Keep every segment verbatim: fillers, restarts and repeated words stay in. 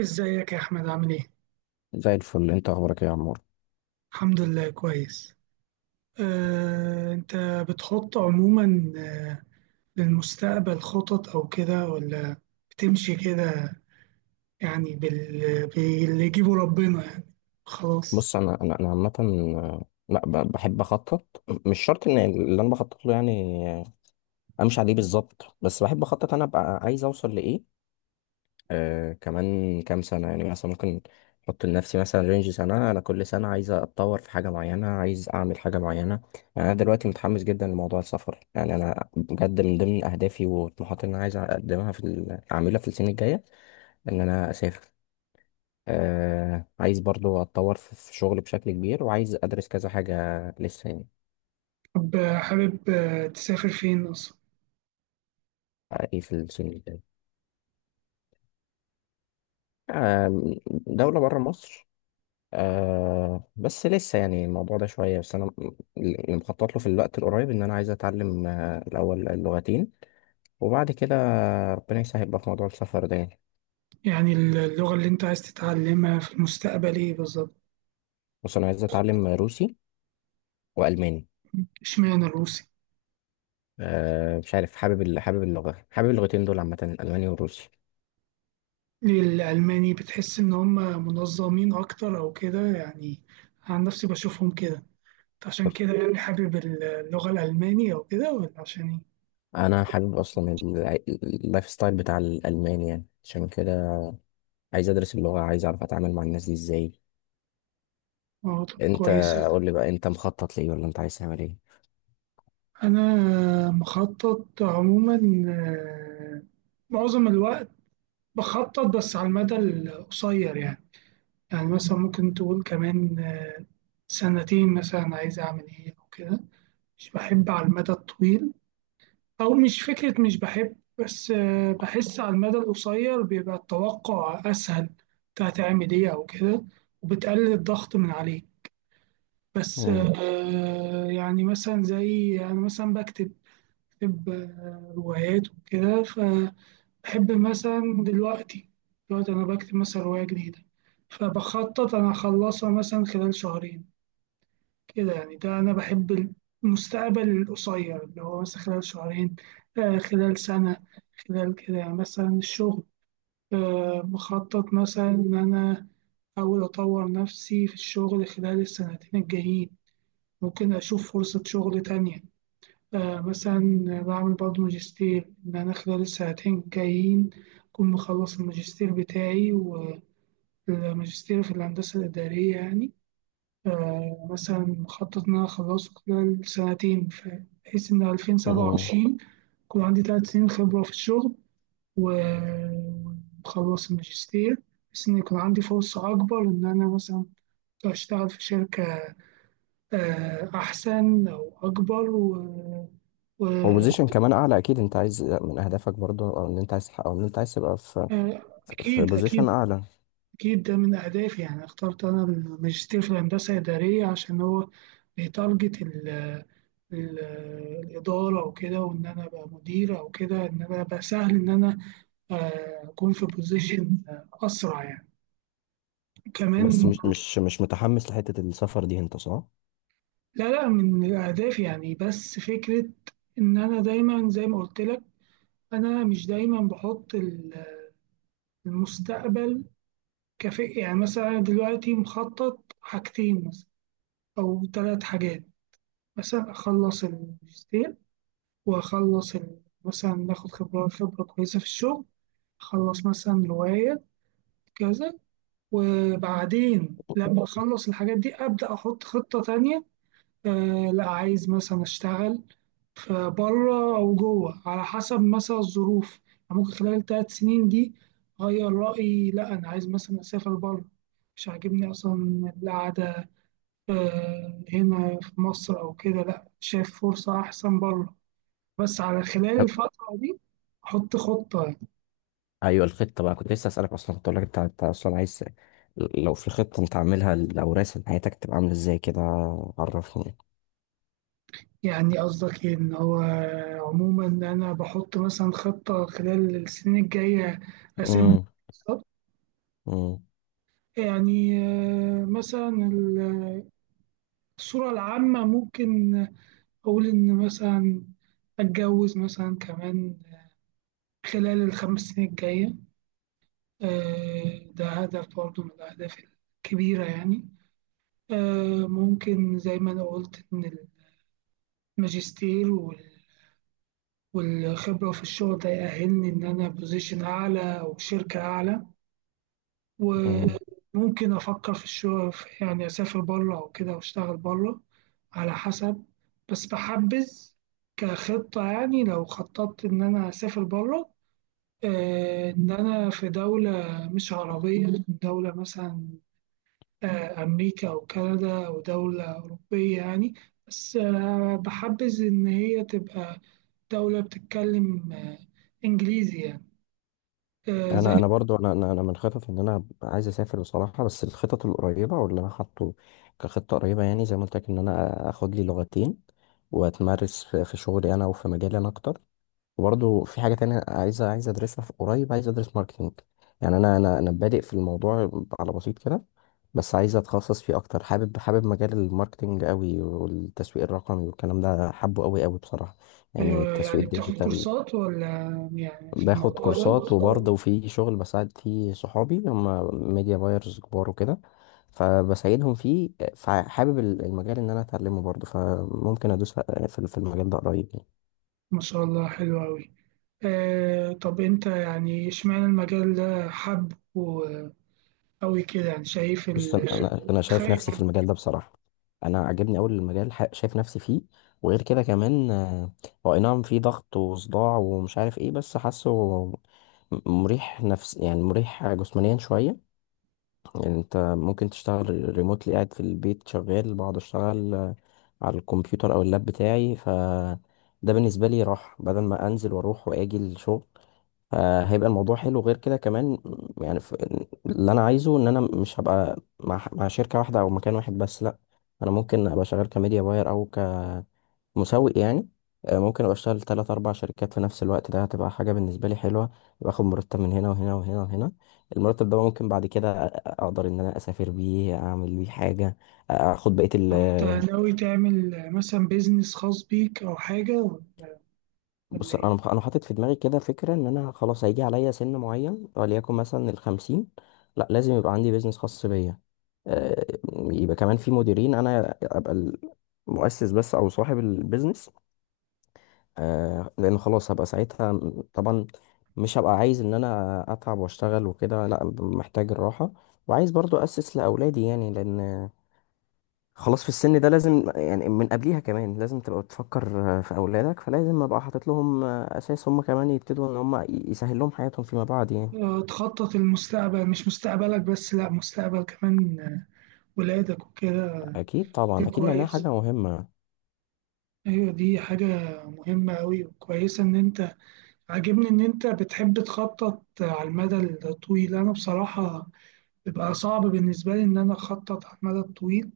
ازيك يا احمد، عامل ايه؟ زي الفل، انت اخبارك ايه يا عمور؟ الحمد لله، كويس. آه، انت بتحط عموما آه، للمستقبل خطط او كده، ولا بتمشي كده، يعني بال... باللي يجيبه ربنا يعني، خلاص؟ بص، انا انا انا عامه، آه، لا ب- بحب اخطط. مش شرط ان اللي انا بخطط له، يعني آه، امشي عليه بالظبط. بس بحب اخطط، انا ابقى عايز اوصل لايه آه كمان كام سنه. يعني مثلا ممكن احط لنفسي مثلا رينج سنه. انا كل سنه عايز اتطور في حاجه معينه، عايز اعمل حاجه معينه. يعني انا دلوقتي متحمس جدا لموضوع السفر. يعني انا بجد من ضمن اهدافي وطموحاتي اللي انا عايز اقدمها في ال- اعملها في السنه الجايه ان انا اسافر. آه عايز برضو اتطور في في شغل بشكل كبير، وعايز ادرس كذا حاجة لسه يعني. طب، آه، حابب آه، تسافر فين اصلا؟ آه، ايه في السنين الجاية؟ آه. دولة بره مصر. آه، بس لسه يعني الموضوع ده شوية. بس انا م- اللي مخطط له في الوقت القريب ان انا عايز اتعلم آه الاول اللغتين، وبعد كده ربنا يسهل بقى في موضوع السفر ده يعني. يعني اللغة اللي انت عايز تتعلمها في المستقبل ايه بالظبط؟ بص، انا عايز اتعلم روسي والماني. اشمعنى الروسي؟ آه مش عارف، حابب ال- حابب اللغة، حابب اللغتين دول عامة، الالماني والروسي. ليه الالماني؟ بتحس ان هم منظمين اكتر او كده يعني. عن نفسي بشوفهم كده، عشان كده يعني حابب اللغة الألمانية وكده، ولا عشان إيه؟ انا حابب اصلا الع- اللايف ستايل بتاع الالمان، يعني عشان كده عايز ادرس اللغه، عايز اعرف اتعامل مع الناس دي ازاي. آه، طب انت، كويس. قول لي بقى، انت مخطط ليه ولا انت عايز تعمل ايه؟ أنا مخطط عموما، آه، معظم الوقت بخطط بس على المدى القصير يعني. يعني مثلا ممكن تقول كمان آه، سنتين مثلا، عايز أعمل إيه أو كده. مش بحب على المدى الطويل، أو مش فكرة، مش بحب، بس آه، بحس على المدى القصير بيبقى التوقع أسهل، بتاع تعمل إيه أو كده، وبتقلل الضغط من عليك. بس مم. آه، يعني مثلا زي أنا مثلا بكتب بكتب آه، روايات وكده، فبحب مثلا دلوقتي دلوقتي أنا بكتب مثلا رواية جديدة، فبخطط أنا أخلصها مثلا خلال شهرين، كده يعني. ده أنا بحب المستقبل القصير، اللي هو مثلا خلال شهرين، آه، خلال سنة، خلال كده يعني. مثلا الشغل، آه، بخطط مثلا إن أنا أحاول أطور نفسي في الشغل خلال السنتين الجايين. ممكن أشوف فرصة شغل تانية آه مثلا، بعمل برضه ماجستير إن أنا خلال السنتين الجايين أكون مخلص الماجستير بتاعي، والماجستير في الهندسة الإدارية يعني. آه مثلا مخطط إن أنا أخلصه خلال سنتين، ف- بحيث إن مم. ألفين وسبعة وعشرين يكون عندي تلات سنين خبرة في الشغل، و- ومخلص الماجستير، بحيث إن يكون عندي فرصة أكبر إن أنا مثلا أشتغل في شركة آه، أحسن أو أكبر و... و... والبوزيشن كمان اعلى، اكيد انت عايز من اهدافك برضه، او ان انت عايز تحقق- او ان انت عايز تبقى في آه، في أكيد بوزيشن أكيد. اعلى. أكيد ده من أهدافي يعني. اخترت أنا الماجستير في الهندسة إدارية عشان هو بيتارجت ال... ال... الإدارة وكده، وإن أنا أبقى مدير أو كده، إن أنا أبقى سهل إن أنا آه، أكون في بوزيشن أسرع يعني، بس كمان. مش مش مش متحمس لحته السفر دي انت، صح؟ لا لا، من أهدافي يعني، بس فكرة إن أنا دايما، زي ما قلت لك، أنا مش دايما بحط ال- المستقبل كافيه يعني. مثلا أنا دلوقتي مخطط حاجتين، مثلا أو ثلاث حاجات. مثلا أخلص الماجستير، وأخلص ال- مثلا ناخد خبرة خبرة كويسة في الشغل، أخلص مثلا هواية، كذا. وبعدين لما أخلص الحاجات دي أبدأ أحط خطة تانية. آه لا، عايز مثلا أشتغل في بره أو جوه، على حسب مثلا الظروف يعني. ممكن خلال ثلاث سنين دي أغير رأيي، لا أنا عايز مثلا أسافر بره، مش عاجبني أصلا القعدة آه، هنا في مصر أو كده، لأ، شايف فرصة أحسن بره، بس على خلال طب، الفترة دي أحط خطة. ايوه، الخطه بقى، كنت لسه اسالك اصلا، كنت اقول لك انت انت اصلا عايز، لو في خطه انت عاملها، لو راسم حياتك تبقى عامله ازاي كده، عرفني. يعني قصدك إيه، إن هو عموما أنا بحط مثلا خطة خلال السنين الجاية، أسامي بالظبط؟ مم. يعني آه، مثلا ال- الصورة العامة ممكن أقول إن مثلا أتجوز مثلا كمان خلال الخمس سنين الجاية. آه، ده هدف برضه من الأهداف الكبيرة يعني. آه، ممكن زي ما أنا قلت إن الماجستير وال- والخبرة في الشغل ده يأهلني إن أنا بوزيشن أعلى أو شركة أعلى، مم. وممكن أفكر في الشغل في- يعني أسافر بره أو كده وأشتغل بره، على حسب. بس بحبذ كخطة، يعني لو خططت إن أنا أسافر بره، آه، إن أنا في دولة مش عربية، دولة مثلا آه، أمريكا أو كندا أو دولة أوروبية يعني، بس آه، بحبذ إن هي تبقى دولة بتتكلم آه، إنجليزي يعني، آه، زي. انا انا برضو انا انا أنا من خطط ان انا عايز اسافر بصراحه. بس الخطط القريبه واللي انا حاطه كخطه قريبه، يعني زي ما قلت لك، ان انا اخد لي لغتين، واتمرس في في شغلي انا، وفي مجالي انا اكتر. وبرضو في حاجه تانية عايز عايز ادرسها في قريب، عايز ادرس ماركتينج. يعني انا انا انا بادئ في الموضوع على بسيط كده، بس عايز اتخصص فيه اكتر. حابب حابب مجال الماركتينج قوي، والتسويق الرقمي والكلام ده حابه قوي قوي بصراحه، يعني أيوة، التسويق يعني بتاخد الديجيتال. كورسات، ولا يعني في باخد الموضوع ده؟ كورسات، وبرضه في شغل بساعد فيه صحابي، هم ميديا بايرز كبار وكده، فبساعدهم فيه. فحابب ال- المجال ان انا اتعلمه برضه، فممكن ادوس في في المجال ده قريب يعني. ما شاء الله، حلو أوي. آه، طب أنت يعني إشمعنى المجال ده حب أوي كده، يعني شايف بص، انا ال انا أنا شايف خير. نفسي في المجال ده بصراحة. انا عاجبني اول المجال، ح- شايف نفسي فيه. وغير كده كمان، آه، هو اي نعم في ضغط وصداع ومش عارف ايه، بس حاسه م- مريح نفس، يعني مريح جسمانيا شوية. يعني انت ممكن تشتغل ريموتلي، قاعد في البيت شغال، بقعد اشتغل آه، على الكمبيوتر او اللاب بتاعي. ف ده بالنسبه لي راحه، بدل ما انزل واروح واجي الشغل. فهيبقى الموضوع حلو، غير كده كمان م، يعني ف- اللي انا عايزه ان انا مش هبقى مع مع شركه واحده او مكان واحد، بس لا. انا ممكن ابقى شغال كميديا باير او مسوق يعني. آه، ممكن ابقى اشتغل تلات اربع شركات في نفس الوقت، ده هتبقى حاجه بالنسبه لي حلوه. باخد مرتب من هنا وهنا وهنا وهنا. المرتب ده ممكن بعد كده أ- اقدر ان انا اسافر بيه، اعمل بيه حاجه، اخد بقيه ال طب أنت آه، ناوي تعمل مثلا بيزنس خاص بيك أو حاجة، ولا بص، انا إيه؟ مخ- انا حاطط في دماغي كده فكره، ان انا خلاص هيجي عليا سن معين، وليكن مثلا الخمسين، لا لازم يبقى عندي بيزنس خاص بيا. آه، يبقى كمان في مديرين، انا ابقى المؤسس بس او صاحب البيزنس. آه لان خلاص هبقى ساعتها م- طبعا مش هبقى عايز ان انا اتعب واشتغل وكده، لا ب- محتاج الراحه. وعايز برضو اسس لاولادي يعني، لان خلاص في السن ده لازم، يعني من قبليها كمان لازم تبقى بتفكر آه، في اولادك، فلازم ابقى حاطط لهم آه، اساس، هم كمان يبتدوا ان هم ي- يسهل لهم حياتهم فيما بعد يعني. آه، تخطط المستقبل، مش مستقبلك بس، لا، مستقبل كمان آه، ولادك وكده. اكيد ده طبعا اكيد، لانها كويس. حاجه مهمه. ايوه، دي حاجة مهمة أوي وكويسة إن أنت. عاجبني إن أنت بتحب تخطط آه، على المدى الطويل. أنا بصراحة بيبقى صعب بالنسبة لي إن أنا أخطط على المدى الطويل،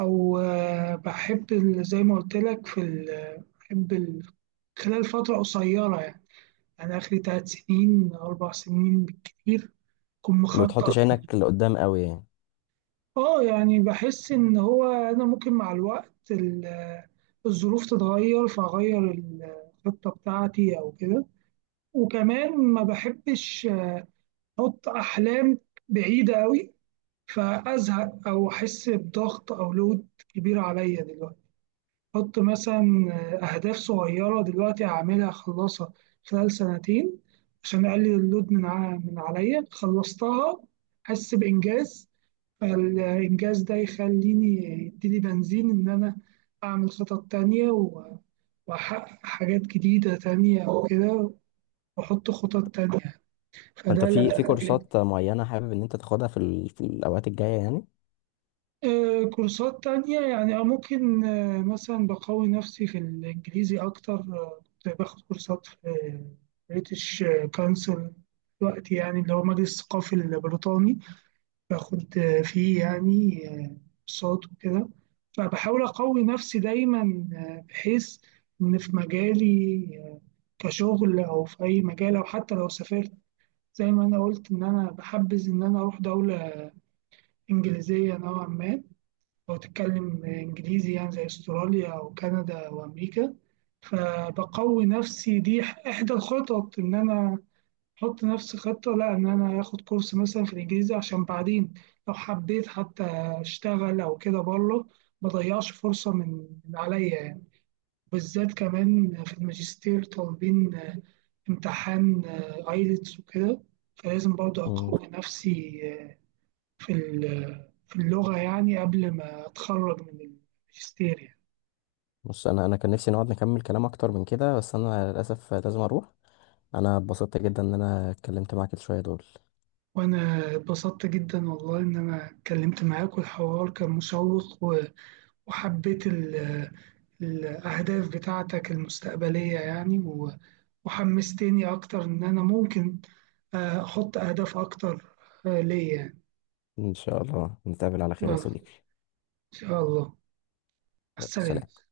أو آه، بحب ال- زي ما قلت لك في ال- بحب ال- خلال فترة قصيرة يعني. أنا آخري تلات سنين أربع سنين بالكتير أكون ما بتحطش مخطط. عينك لقدام قوي يعني. اه، يعني بحس ان هو انا ممكن مع الوقت ال- الظروف تتغير، فاغير الخطه بتاعتي او كده. وكمان ما بحبش احط احلام بعيده قوي فازهق او احس بضغط او لود كبير عليا دلوقتي. حط مثلا أهداف صغيرة دلوقتي هعملها، أخلصها خلال سنتين عشان أقلل اللود من ع- من عليا، خلصتها أحس بإنجاز، فالإنجاز ده يخليني، يديلي بنزين إن أنا أعمل خطط تانية، و- وأحقق حاجات جديدة تانية وكده، وأحط خطط تانية فانت فده. في في كورسات معينه حابب ان انت تاخدها في ال- في الاوقات الجايه يعني؟ آه، كورسات تانية يعني، آه، ممكن آه، مثلا بقوي نفسي في الإنجليزي أكتر. آه، كنت باخد كورسات في بريتش كونسل، دلوقتي يعني اللي هو مجلس الثقافي البريطاني، باخد آه، فيه يعني آه، كورسات وكده، فبحاول أقوي نفسي دايما آه، بحيث إن في مجالي آه، كشغل أو في أي مجال، أو حتى لو سافرت، زي ما أنا قلت إن أنا بحبذ إن أنا أروح دولة إنجليزية نوعا ما، لو تتكلم إنجليزي، يعني زي أستراليا أو كندا وأمريكا. فبقوي نفسي، دي إحدى الخطط إن أنا أحط نفسي خطة، لا إن أنا آخد كورس مثلا في الإنجليزي عشان بعدين لو حبيت حتى أشتغل أو كده بره، ما ضيعش فرصة من من عليا يعني. بالذات كمان في الماجستير طالبين امتحان ايلتس وكده، فلازم برضه أقوي نفسي آه، في ال- في اللغة، يعني قبل ما أتخرج من الماجستير يعني. بص، انا انا كان نفسي نقعد نكمل كلام اكتر من كده، بس انا للاسف لازم اروح. انا اتبسطت جدا ان انا اتكلمت معاك شويه دول. وأنا اتبسطت جدا والله إن أنا اتكلمت معاك، والحوار كان مشوق و- وحبيت ال- الأهداف بتاعتك المستقبلية يعني، و- وحمستني أكتر إن أنا ممكن آه، أحط أهداف أكتر آه، ليا يعني. ان شاء الله نتقابل على خير يا يلا، صديقي. إن شاء الله. يلا سلام. السلام.